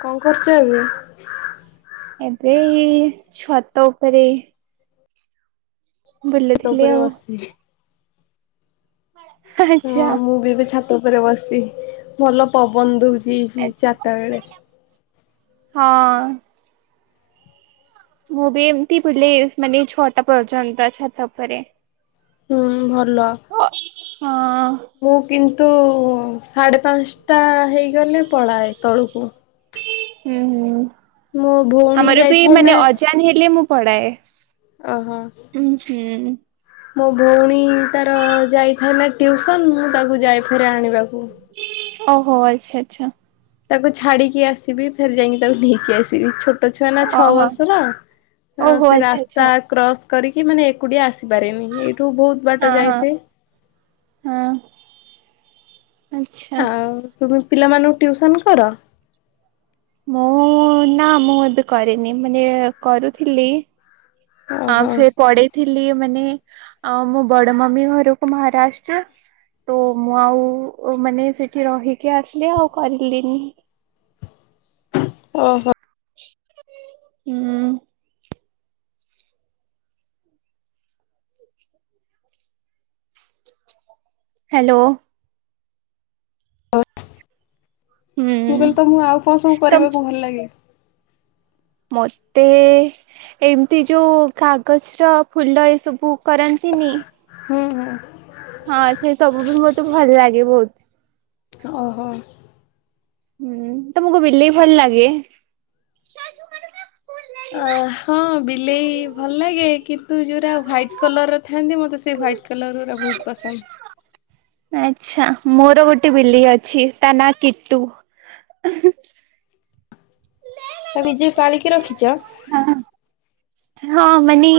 କଣ କରୁଛ ଏବେ? ଏବେ ଏଇ ଛାତ ଉପରେ ତ ବୁଲୁଥିଲି ଉପରେ ଆଉ। ବସିଛି। ହଁ ଆଚ୍ଛା ମୁଁ ବି ଏବେ ଛାତ ଉପରେ ବସିଛି। ଭଲ ପବନ ଦୋଉଛି। ହିଁ ହିଁ ଆଚ୍ଛା। ଚାଟା ବେଳେ ହଁ। ମୁଁ ବି ଏମିତି ବୁଲେ, ମାନେ ଛଅଟା ପର୍ଯ୍ୟନ୍ତ ଛାତ ଉପରେ। ହୁଁ ଭଲ। ହଁ ହୁଁ ମୁଁ କିନ୍ତୁ ସାଢ଼େ ପାଞ୍ଚଟା ହେଇଗଲେ ପଳାଏ ତଳକୁ। ହୁଁ ହୁଁ। ମୋ ଭଉଣୀ ଆମର ବି ଯାଇଥାଏ ମାନେ ନା ହେଲେ ମୁଁ ପଢାଏ। ଅ ହୋ। ହୁଁ ହୁଁ ମୋ ଭଉଣୀ ତାର ଯାଇଥାଏ ନା ଟ୍ୟୁସନ୍। ମୁଁ ତାକୁ ଯାଏ ଫେରେ ଆଣିବାକୁ। ଓହୋ ଆଚ୍ଛା ଆଚ୍ଛା। ତାକୁ ଛାଡିକି ଆସିବି। ଫେରେ ଯାଇକି ତାକୁ ନେଇକି ଆସିବି, ଛୋଟ୍ ଛୋଟ ଛୁଆ ନା ଛଅ ଓହୋ ବର୍ଷର, ଅ ଓହୋ ସେ ଆଚ୍ଛା ରାସ୍ତା ଆଚ୍ଛା। କ୍ରସ୍ କରିକି ମାନେ ଏକୁଟିଆ ଆସିପାରେନି। ଏଇଠୁ ବହୁତ୍ ହଁ ହଁ, ହଁ, ଆଛା। ଆଉ ତୁମେ ପିଲାମାନଙ୍କୁ ଟ୍ୟୁସନ୍ କର? ମୁଁ ନା ମୁଁ ଏବେ କରେନି, ମାନେ କରୁଥିଲି ଆ ଓହୋ ଫେରେ ପଢେଇଥିଲି ମାନେ ଆ ମୋ ବଡ଼ ମମି ଘରକୁ ମହାରାଷ୍ଟ୍ର ତ ମୁଁ ଆଉ ମାନେ ସେଠି ରହିକି ଆସିଲି, ଆଉ କରିଲିନି। ଓହୋ। ହୁଁ। ହାଲୋ। ମୁଁ ହୁଁ କହିଲି, ତମକୁ ଆଉ କଣ ସବୁ ତ କରିବାକୁ ଭଲ ଲାଗେ? ମତେ ଏମିତି ଯୋଉ କାଗଜର ଫୁଲ ଏସବୁ କରନ୍ତିନି ହୁଁ ହୁଁ। ହଁ, ସେ ସବୁ ବି ମତେ ଭଲ ଲାଗେ ବହୁତ୍। ଅ ହ। ହୁଁ, ତମକୁ ବିଲେଇ ଭଲ ଲାଗେ? ଅ [unintelligible] ହଁ, ବିଲେଇ ଭଲ ଲାଗେ। କିନ୍ତୁ ଯୋଉରା ୱାଇଟ୍ କଲର୍ ର ଥାଆନ୍ତି। ମୋତେ ସେଇ ୱାଇଟ୍ କଲର୍ ଗୁରା ବହୁତ୍ ପସନ୍ଦ। ଆଛା। ମୋର ଗୋଟେ ବିଲେଇ ଅଛି, ତା ନାଁ କିଟୁ। ତାକୁ ନିଜେ ପାଳିକି ରଖିଚ? ହଁ। ହଁ, ମାନେ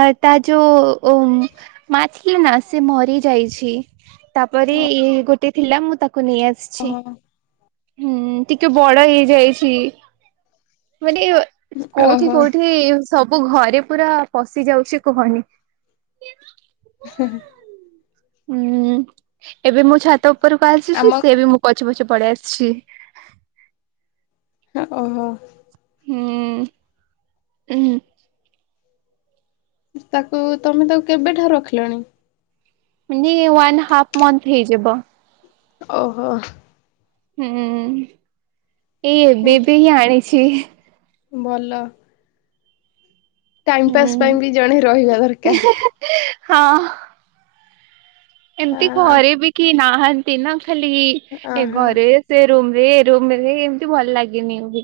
ଆ ତା ଯୋଉ ମା ଥିଲା ନା, ସେ ମରି ଯାଇଛି। ତାପରେ ଇଏ ଗୋଟେ ଥିଲା, ମୁଁ ତାକୁ ନେଇ ଆସି ହଁ। ହୁଁ, ଟିକେ ବଡ଼ ହେଇଯାଇଛି। ମାନେ କୋଉଠି, ଓହୋ କୋଉଠି, ସବୁ ଘରେ ପୁରା ପଶି ଯାଉଛି, କୁହନି? [unintelligible] ହୁଁ ହୁ ହୁଁ। ଏବେ ମୁଁ ଛାତ ଉପରକୁ ଆମ ଆସୁଛି। ସେ ବି ମୋ ପଛେ ପଛେ ପଳେଇ ଆସିଛି। ହଁ, ଓହୋ। ହୁଁ, ଉହୁଁ। ତାକୁ ତମେ ତାକୁ କେବେଠାରୁ ରଖିଲଣି? ମାନେ ୱାନ ହାପ ମନ୍ଥ ହେଇଯିବ। ଓହୋ ହୁଁ, ଏଇ ଏବେ ବି ଆଣିଛି। ଭଲ। ଟାଇମ ପାସ୍ ହୁଁ ପାଇଁ ବି ଜଣେ ରହିବା ଦରକାର। ହଁ ଏମିତି ଘରେ ବି କିଏ ନାହାନ୍ତି ନା, ଖାଲି ଇ ଏ ଅହୋ ଘରେ ସେ ରୁମରେ, ଏ ରୁମରେ, ଏମତି ଭଲ ଲାଗେନି ବି।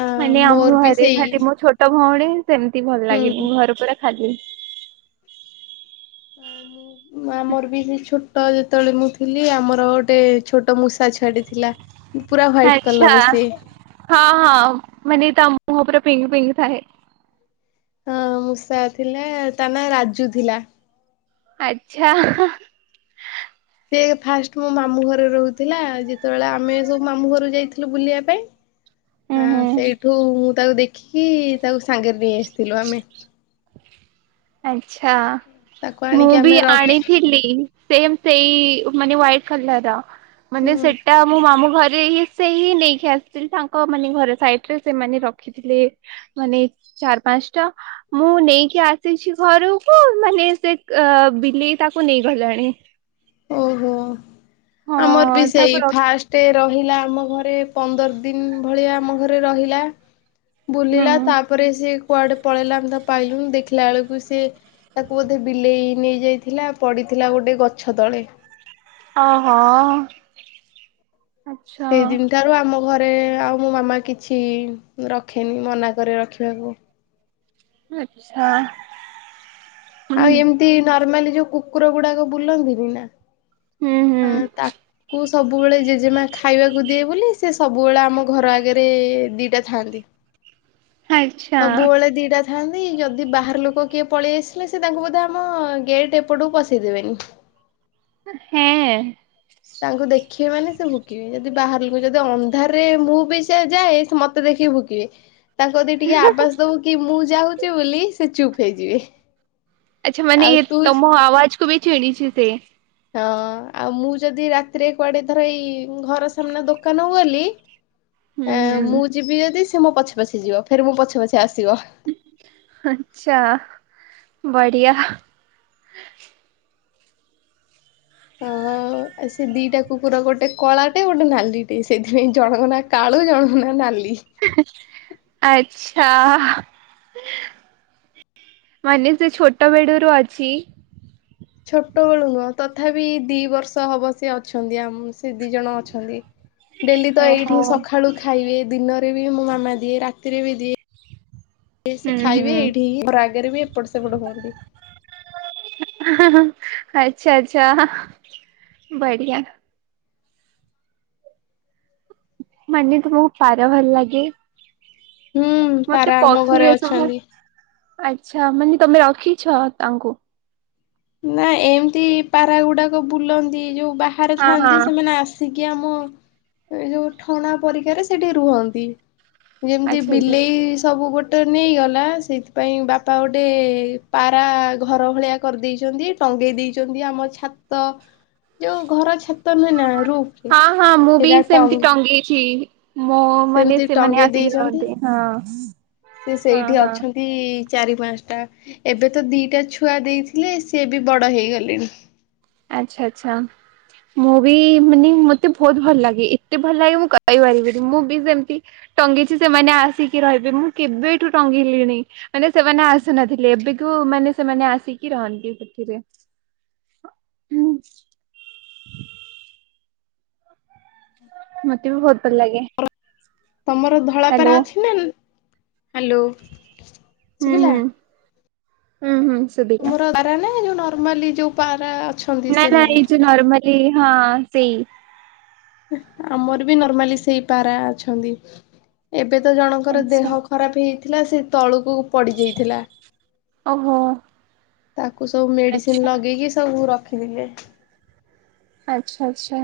ଆ ମାନେ ମୋର ଆମ ବି ଘରେ ସେଇ ଖାଲି ମୋ ଛୋ ତ ଭଉଣୀ ସେମତି ଭଲ ଲାଗେନି ହୁଁ ଘରେ ପୁରା ଖାଲି। ଆଉ ମୁଁ ମା ଆମର ବି ସେଇ ଛୋଟ ଯେତବେଳେ ମୁଁ ଥି ଥିଲି ଆମର ଗୋଟେ ଛୋଟ ମୂଷା ଛୁଆଟେ ଥିଲା। ପୁରା ହ୍ୱାଇଟ ଆଚ୍ଛା, କଲର ସେ ହଁ, ହଁ ମାନେ ତା ମୁହଁ ପୁରା ପିଙ୍କ୍ ପିଙ୍କ୍ ଥାଏ। ହଁ ମୂଷା ଥିଲା ତା ନାଁ ରାଜୁ ଥିଲା। ଆଚ୍ଛା। ସିଏ ଫାଷ୍ଟ ମୋ ମାମୁଁ ଘରେ ରହୁଥିଲା, ଯେତେବେଳେ ଆମେ ସବୁ ମାମୁଁ ଘରକୁ ଯାଇଥିଲୁ ବୁଲିବା ପାଇଁ। [inaudible] ହଁ ହୁଁ ସେଇଠୁ ମୁଁ ତାକୁ ଦେଖିକି ତାକୁ ସାଙ୍ଗେରେ ନେଇ ଆସିଥିଲୁ ଆମେ। ଆଚ୍ଛା, ତାକୁ ମୁଁ ଆଣିକି ବି ଆମେ ରଖ ଆଣିଥିଲି। ସେମ୍ ସେଇ ମାନେ ହ୍ଵାଇଟ୍ କଲର୍ ମାନେ ହୁଁ ସେ ଟା ମୁଁ ମାମୁଁ ଘରେ ହିଁ ସେ ହିଁ ନେଇକି ଆସିଥିଲି, ତାଙ୍କ ମାନେ ଘର ସାଇଟ୍ ରେ ସେମାନେ ରଖି ଥିଲେ ମାନେ ଚାର ପାନ୍ସ ଟା ମୁଁ ନେଇକି ଆ ସିଛି ଘରୁକୁ ମାନେ ସେ ଆ, ବିଲେଇ ତାକୁ ନେଇଗଲାଣି। ଓହୋ, ଆମର ବି ହଁ ତାକୁ ସେଇ ର ଫାଷ୍ ଟେ ରହିଲା ଆମ ଘରେ ପନ୍ଦର ଦିନ ଭଳିଆ ଆମ ଘରେ ରହିଲା। ହୁଁ ବୁଲିଲା ତାପରେ ସିଏ କୁଆଡେ ପଳେଇଲା ଆମେ ତାକୁ ପାଇଲୁନୁ, ଦେଖିଲା ବେଳୁକୁ ସିଏ ତାକୁ ବୋଧେ ବିଲେଇ ନେଇ ଯାଇଥିଲା ପଡିଥିଲା ଗୋଟେ ଗଛ ତଳେ। ହଁ, ହଁ। ସେଇଦିନ ଠାରୁ ଆମ ଘରେ ଆଉ ମୋ ମାମା କିଛି ରଖେନି, ମନା କରେ ରଖିବାକୁ। ଆଚ୍ଛା। ହୁଁ ଆଉ ଏମତି ନର୍ମାଲି ଯୋଉ କୁକୁର ଗୁଡାକ ବୁଲନ୍ତିନି ନା ହୁଁ ହୁଁ ଅଁ, ତା କୁ ସବୁବେଳେ ଜେଜେମା ଖାଇବାକୁ ଦିଏ ବୋଲି ସେ ସବୁବେଳେ ଆମ ଘର ଆଗେରେ ଦିଟା ଥାଆନ୍ତି। [inaudible] ଆଚ୍ଛା ସବୁବେଳେ ଦିଟା ଥାଆନ୍ତି ଯଦି ବାହାର ଲୋକ କିଏ ପଳେଇ ଆସେ ହେଲେ ସେ ତାଙ୍କୁ ବୋଧେ ଆମ ଗେଟ୍ ଏପଟୁକୁ ପଶେଇ ଦେବେନି। ହେଁ ତାଙ୍କୁ ଦେଖିବେ ମାନେ ସେ ଭୁକିବେ, ଯଦି ବାହାରିଲୁ ଯଦି ଅନ୍ଧାରରେ ମୁଁ ବି ସେ ଯାଏ ସେ ମୋତେ ଦେଖିକି ଭୁକି କିବେ, ତାଙ୍କୁ ଯଦି ଟିକେ ଆବାଜ ଦବୁ କି ମୁଁ ଯାଉଚି ବୋଲି ସେ ଚୁପ୍ ହେଇଯିବେ। ଆଚ୍ଛା ମାନେ ଆଉ ତୁ ତୋମ ଆୱାଜ୍ କୁ ବି ଚିହିଁଚି ସେ। ହଁ ଆଉ ମୁଁ ଯଦି ରାତିରେ କୁଆଡେ ଧର ଏଇ ଘର ସାମ୍ନା ଦୋକାନକୁ ଗଲି। [inaudible] ଏଁ, ମୁଁ ହୁଁ। ଯିବି ଯଦି ସେ ମୋ ପଛେ ପଛେ ଯିବ, ଫେରେ ମୋ ପଛେ ପଛେ ଆସିବ। ଆଚ୍ଛା ବଢିଆ। [unintelligible] ଆଉ ସେ ଦିଟା କୁକୁର ଗୋଟେ କଳାଟେ, ଗୋଟେ ନାଲିଟେ, ସେଇଥିପାଇଁ ଜଣକ ନାଁ କାଳୁ ଜଣକ ନାଁ ନାଲି। ଆଚ୍ଛା। ମାନେ ସେ ଛୋଟ ବେଡୁରୁ ଅଛି। ଛୋଟ ବେଳୁ ନୁଅଁ, ତଥାପି ଦି ବର୍ଷ ହବ ସେ ଅଛନ୍ତି ଆମ ସେ ଦିଜଣ ଅଛନ୍ତି। ଡେଲି ତ ଏଇଠି ଓହୋ। ସଖାଳୁ ଖାଇବେ, ଦିନରେ ବି ମୋ ମାମା ଦିଏ, ରାତିରେ ବି ଦିଏ। ଏ ସେ ହୁଁ ଖାଇବେ ହୁଁ ଏଇଠି ହିଁ ଘର ଆଗରେ ବି ଏପଟ ସେପଟ ହୁଅନ୍ତି। ଆଚ୍ଛା, ଆଚ୍ଛା, ବଢିଆ। ମାନେ ତୁମକୁ ପାରା ଭଲ ଲାଗେ? ହୁଁ ମୋତେ ପାରା ଆମ ପକ୍ଷୀ ଘରେ ଏସବୁ, ଅଛନ୍ତି। ଆଚ୍ଛା ମାନେ ତୋମେ ରଖିଛ ତାଙ୍କୁ? ନା ଏମିତି ପାରାଗୁଡାକ ବୁଲନ୍ତି ଯୋଉ ବାହାରେ ହଁ ହଁ ଥାଆନ୍ତି ସେମାନେ ଆସ ଆସିକି ଆମ ଏ ଯୋଉ ଠଣା ପରିକାରେ ସେଠି ରୁହନ୍ତି। ଯେମିତି ଆଚ୍ଛା ଆଚ୍ଛା ବିଲେଇ ସବୁ ଗୋଟେ ନେଇଗଲା ସେଇଥିପାଇଁ ବାପା ଗୋଟେ ପାରା ଘର ଭଳିଆ କରିଦେଇ ଛନ୍ତି ଟଙ୍ଗେଇ ଦେଇଛନ୍ତି ଆମ ଛାତ ଯୋଉ ଘର ଛା ତ ନୁହେଁ ନା ରୁଫ ରେ ହଁ ହଁ ମୁଁ ବି ସେଇଟା ଟଙ୍ଗ [unintelligible] ମୋ ମାନେ ସେମିତି ସେମାନେ ଟଙ୍ଗେଇ ଆସିକି ଦେଇଛନ୍ତି ରହନ୍ତି ହଁ ସେ ହଁ ସେଇଠି ହଁ ଅଛନ୍ତି। ଦି ଚାରି ପାଞ୍ଚଟା ଏବେ ତ ଦୁଇଟା ଛୁଆ ଦେଇଥିଲେ ସିଏ ବି ବଡ଼ ହେଇଗଲେଣି। ଆଚ୍ଛା ଆଚ୍ଛା। ମୁଭି ମାନେ ମତେ ବହୁତ ଭଲ ଲାଗେ ଏତେ ଭଲ ଲାଗେ ମୁଁ କହିପାରିବିିନି। ମୁଭି ସେମିତି ଟଙ୍ଗେଇଛି ସେମାନେ ଆସିକି ରହିବେ ମୁଁ କେବେଠୁ ଟଙ୍ଗେଇଲିଣି। ମାନେ ସେମାନେ ଆସୁନଥିଲେ ଏବେକୁ ମାନେ ସେମାନେ ଆସିକି ରହନ୍ତି ସେଥିିରେ। ହୁଁ। ମତେ ବି ବହୁତ ଭଲ ଲାଗେ। ତମର ଧଳାପାରା ହ୍ୟାଲୋ ଅଛି ନା ହ୍ୟାଲୋ ହୁଁ ଶୁଭିଲା ହୁଁ ହୁଁ ହୁଁ ଶୁଭିଲା। ତୁମର ପାରା ନା ନର୍ମାଲି ଯୋଉ ପାରା ଅଛନ୍ତି ନା ନା ସେମାନେ ଏଇ ଯେଉ ନର୍ମାଲି ହଁ ସେଇ ଆମର ବି ନର୍ମାଲି ସେଇ ପାରା ଅଛନ୍ତି। ଏବେ ତ ଜଣଙ୍କର ଆଚ୍ଛା ଦେହ ଖରାପ ହେଇଥିଲା ସେ ତଳକୁ ପଡି ଯାଇଥିଲା। ଓହୋ ତାକୁ ସବୁ ଆଚ୍ଛା ମେଡିସିନ ଲଗେଇକି ସବୁ ରଖିଥିଲେ। ଆଚ୍ଛା ଆଚ୍ଛା।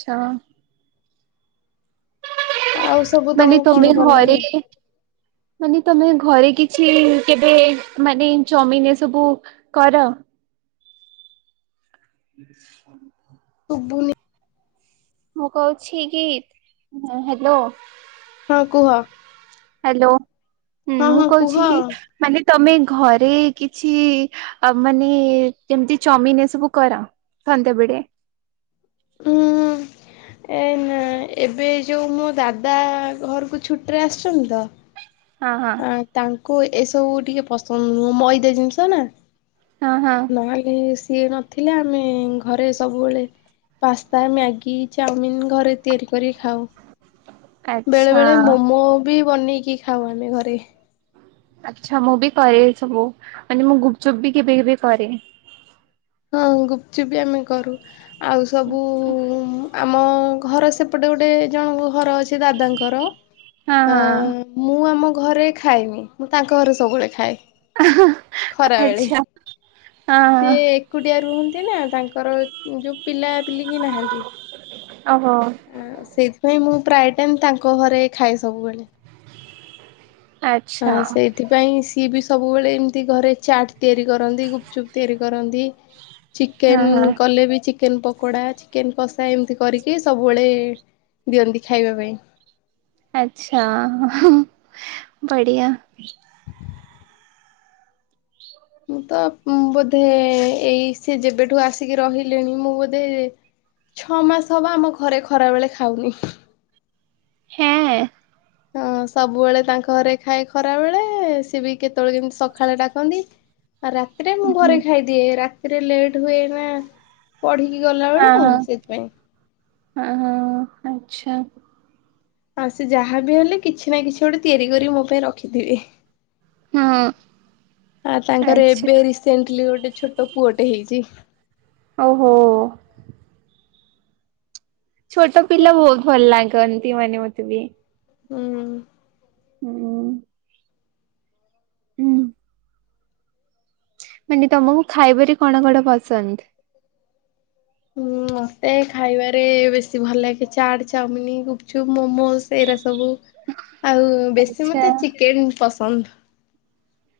ଆଚ୍ଛା। ଆଉ ସବୁ ମାନେ ତମକୁ ତମେ କଣ ଭଲ ଘରେ ଲାଗେ? ମାନେ ତମେ ଘରେ କିଛି କେବେ ମାନେ ଚମିନ ଏ ସବୁ କର। ଶୁୁଭୁନି। ମୁଁ କହୁଛି କି ହ୍ୟାଲୋ ହଁ କୁହ। ହ୍ୟାଲୋ ହଁ ମୁଁ ହଁ କୁହ କହୁଛି କି ମାନେ ତମେ ଘରେ କିଛି ଆ ମାନେ ଯେମିତି ଚଉମିନ ଏସବୁ କର ସନ୍ଧ୍ୟାବେଳେ। ଉଁ ଏ ନା ଏବେ ଯୋଉ ମୋ ଦାଦା ଘରକୁ ଛୁଟିରେ ଆସିଛନ୍ତି ତ। ହଁ ହଁ। ଆ ତାଙ୍କୁ ଏସବୁ ଟିକେ ପସନ୍ଦ ନୁହଁ ମଇଦା ଜିନିଷ ନା। ହଁ ହଁ। ନହେଲେ ସିଏ ନଥିଲେ ଆମେ ଘରେ ସବୁବେଳେ ପାସ୍ତା, ମ୍ୟାଗି, ଚାଉମିିନ ଘରେ ତିଆରି କରି ଖାଉ। ବେଳେ ଆଚ୍ଛା। ବେଳେ ମୋମୋ ବି ବନେଇକି ଖାଉ ଆମେ ଘରେ। ଆଚ୍ଛା ମୁଁ ବି କରେ ସବୁ ମାନେ ମୁଁ ଗୁପଚୁପ୍ ବି କେବେ କେବେ କରେ। ହଁ ଗୁପଚୁପ ବି ଆମେ କରୁ ଆଉ ସବୁ ଆମ ଘର ସେପଟେ ଗୋଟେ ଜଣଙ୍କ ଘର ଅଛି ଦାଦାଙ୍କର ହଁ ହଁ ମୁଁ ଆମ ଘରେ ଖାଏନି, ମୁଁ ତାଙ୍କ ଘରେ ସବୁବେଳେ ଖାଏ। ଖରା ବେଳେ। ଆଚ୍ଛା ହଁ ହଁ ସିଏ ଏକୁଡ଼ିଆ ରୁହନ୍ତି ନା ତାଙ୍କର ଯୋଉ ପିଲାପିଲିକି ନାହାନ୍ତି। ଓହୋ। ଆ ସେଇଥିପାଇଁ ମୁଁ ପ୍ରାୟ ଟାଇମ ତାଙ୍କ ଘରେ ଖାଏ ସବୁବେଳେ। ହଁ ଆଚ୍ଛା ସେଇ ସେଥିପାଇଁ ସିଏ ବି ସବୁବେଳେ ଏମିତି ଘରେ ଚାଟ୍ ତିଆରି କରନ୍ତି, ଗୁପଚୁପ୍ ତିଆରି କରନ୍ତି। ହଁ ଚିକେନ ହଁ କଲେ ବି ଚିକ୍ ଚିକେନ୍ ପକୋଡ଼ା, ଚିକେନ୍ କଷା ଏମିତି କରିକି ସବୁବେଳେ ଦିଅନ୍ତି ଖାଇବା ପାଇଁ। ଆଚ୍ଛା, [unintelligible] ବଢ଼ିଆ। ମୁଁ ତ ବୋଧେ ଏଇ ସେ ଯେବେଠୁ ଆସିକି ରହିଲିଣି ମୁଁ ବୋଧେ ଛଅ ମାସ ହବ ଆମ ଘରେ ଖରା ବେଳେ ଖାଉନି। ହେଁ। ହଁ ସବୁବେଳେ ତାଙ୍କ ଘରେ ଖାଏ ଖରା ବେଳେ, ସିଏ ବି କେତେବେଳେ କେମତି ସକାଳେ ଡାକନ୍ତି। ରାତିରେ ମୁଁ ଘରେ ଖାଇଦିଏ, ରାତିରେ ଲେଟ ହୁଏ ନା ପଢିକି ଗଲା ବେଳକୁ ସେଥିପାଇଁ। [unintelligible] ଆଚ୍ଛା। ଆଉ ସେ ଯାହା ବିି ହେଲେ କିଛି ନା କିଛି ଗୋଟେ ତିଆରି କରିକି ମୋ ପାଇଁ ରଖିଥିବେ। ହଁ [unintelligible] ତାଙ୍କର ଆଚ୍ଛା ଏବେ ରିସେଣ୍ଟଲି ଗୋଟେ ଛୋଟ ପୁଅଟେ ହେଇଛି। ଓହୋ। ଛୋଟ ପିଲା ବହୁତ ଭଲ ଲାଗନ୍ତି ମାନେ ମତେ ବି। ହୁଁ। ହୁଁ। ହୁଁ। ମାନେ ତମକୁ ଖାଇବାରେ କଣ କଣ ପସନ୍ଦ? ହୁଁ ମତେ ଖାଇବାରେ ବେଶୀ ଭଲ ଲାଗେ ଚାଟ୍, ଚାଉମିନ, ଗୁପଚୁପ୍, ମୋମୋଶ୍ ଏଇରା ସବୁ। ଆଉ ବେଶୀ ଆଚ୍ଛା ମତେ ଚିକେନ ପସନ୍ଦ।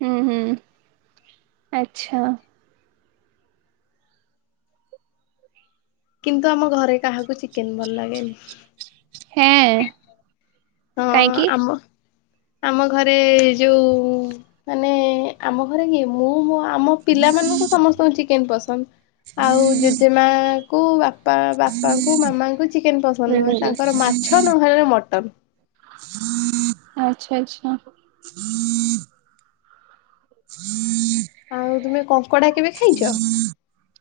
[unintelligible] ଆଚ୍ଛା। କିନ୍ତୁ ଆମ ଘରେ କାହାକୁ ଚିକେନ୍ ଭଲ ଲାଗେନି। ହେଁ [unintelligible] ହଁ କାହିଁକି? ଆମ ଆମ ଘରେ ଯୋଉ ମାନେ ଆମ ଘରେ କିଏ ମୁଁ ମ ଆମ ପିଲାମାନଙ୍କୁ ସମସ୍ତଙ୍କୁ ଚିକେନ ପସନ୍ଦ। ଆଉ ଜେଜେମାଙ୍କୁ ବାପା ବାପାଙ୍କୁ ମାମାଙ୍କୁ ଚିକେନ ପସନ୍ଦ ନୁହଁ। ହୁଁ ତାଙ୍କର ମା ଛଅ ନହଲେ ମଟନ। [inaudible] ଆଚ୍ଛା ଆଛା। [inaudible] ଆଉ ତୁମେ କଙ୍କଡା କେବେ ଖାଇଛ?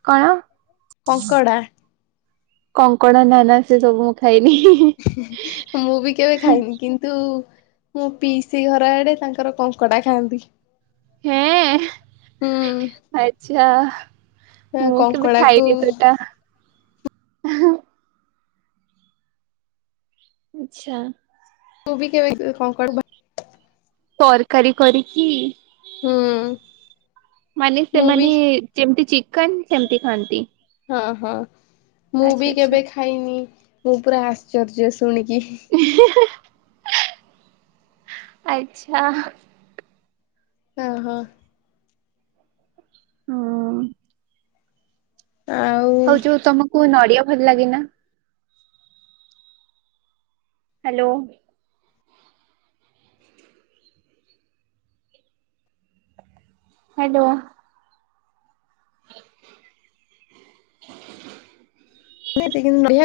କଣ? କଙ୍କଡ଼ା? କଙ୍କଡ ନାନା ସେ ସବୁ ମୁଁ ଖାଇନି। ମୁଁ ବି କେବେ ଖାଇନି। କିନ୍ତୁ ମୁଁ ପିଇସି ଘର ଆଡେ ତାଙ୍କର କଙ୍କଡ଼ା ଖାଆନ୍ତି। ହେଁ। ହୁଁ ଆଚ୍ଛା, ମୁଁ କେବେ କଙ୍କଡାକୁ ଖାଇନି ତୋଟା। [unintelligible] ଆଛା। ତୁ ବି କେ କଣ କର ବା ତରକାରୀ କରିକି ହୁଁ? ମାନେ ମୁଁ ବି ସେମାନେ ଯେମିତି ଚିକେନ ସେମିତି ଖାଆନ୍ତି। ହଁ ହଁ ମୁଁ ବି ଆଚ୍ଛା ଆଚ୍ଛା କେବେ ଖାଇନି ମୁଁ ପୁରା ଆଶ୍ଚର୍ଯ୍ୟ ଶୁଣିକି। ଆଚ୍ଛା? ଓ ହୋ। ହୁ? ଆଉ। ହଉ ଯୋଉ ତମକୁ ନଡିଆ ଭଲ ଲାଗେନା? ହାଲୋ? ହାଲୋ? [inaudible] ଆ।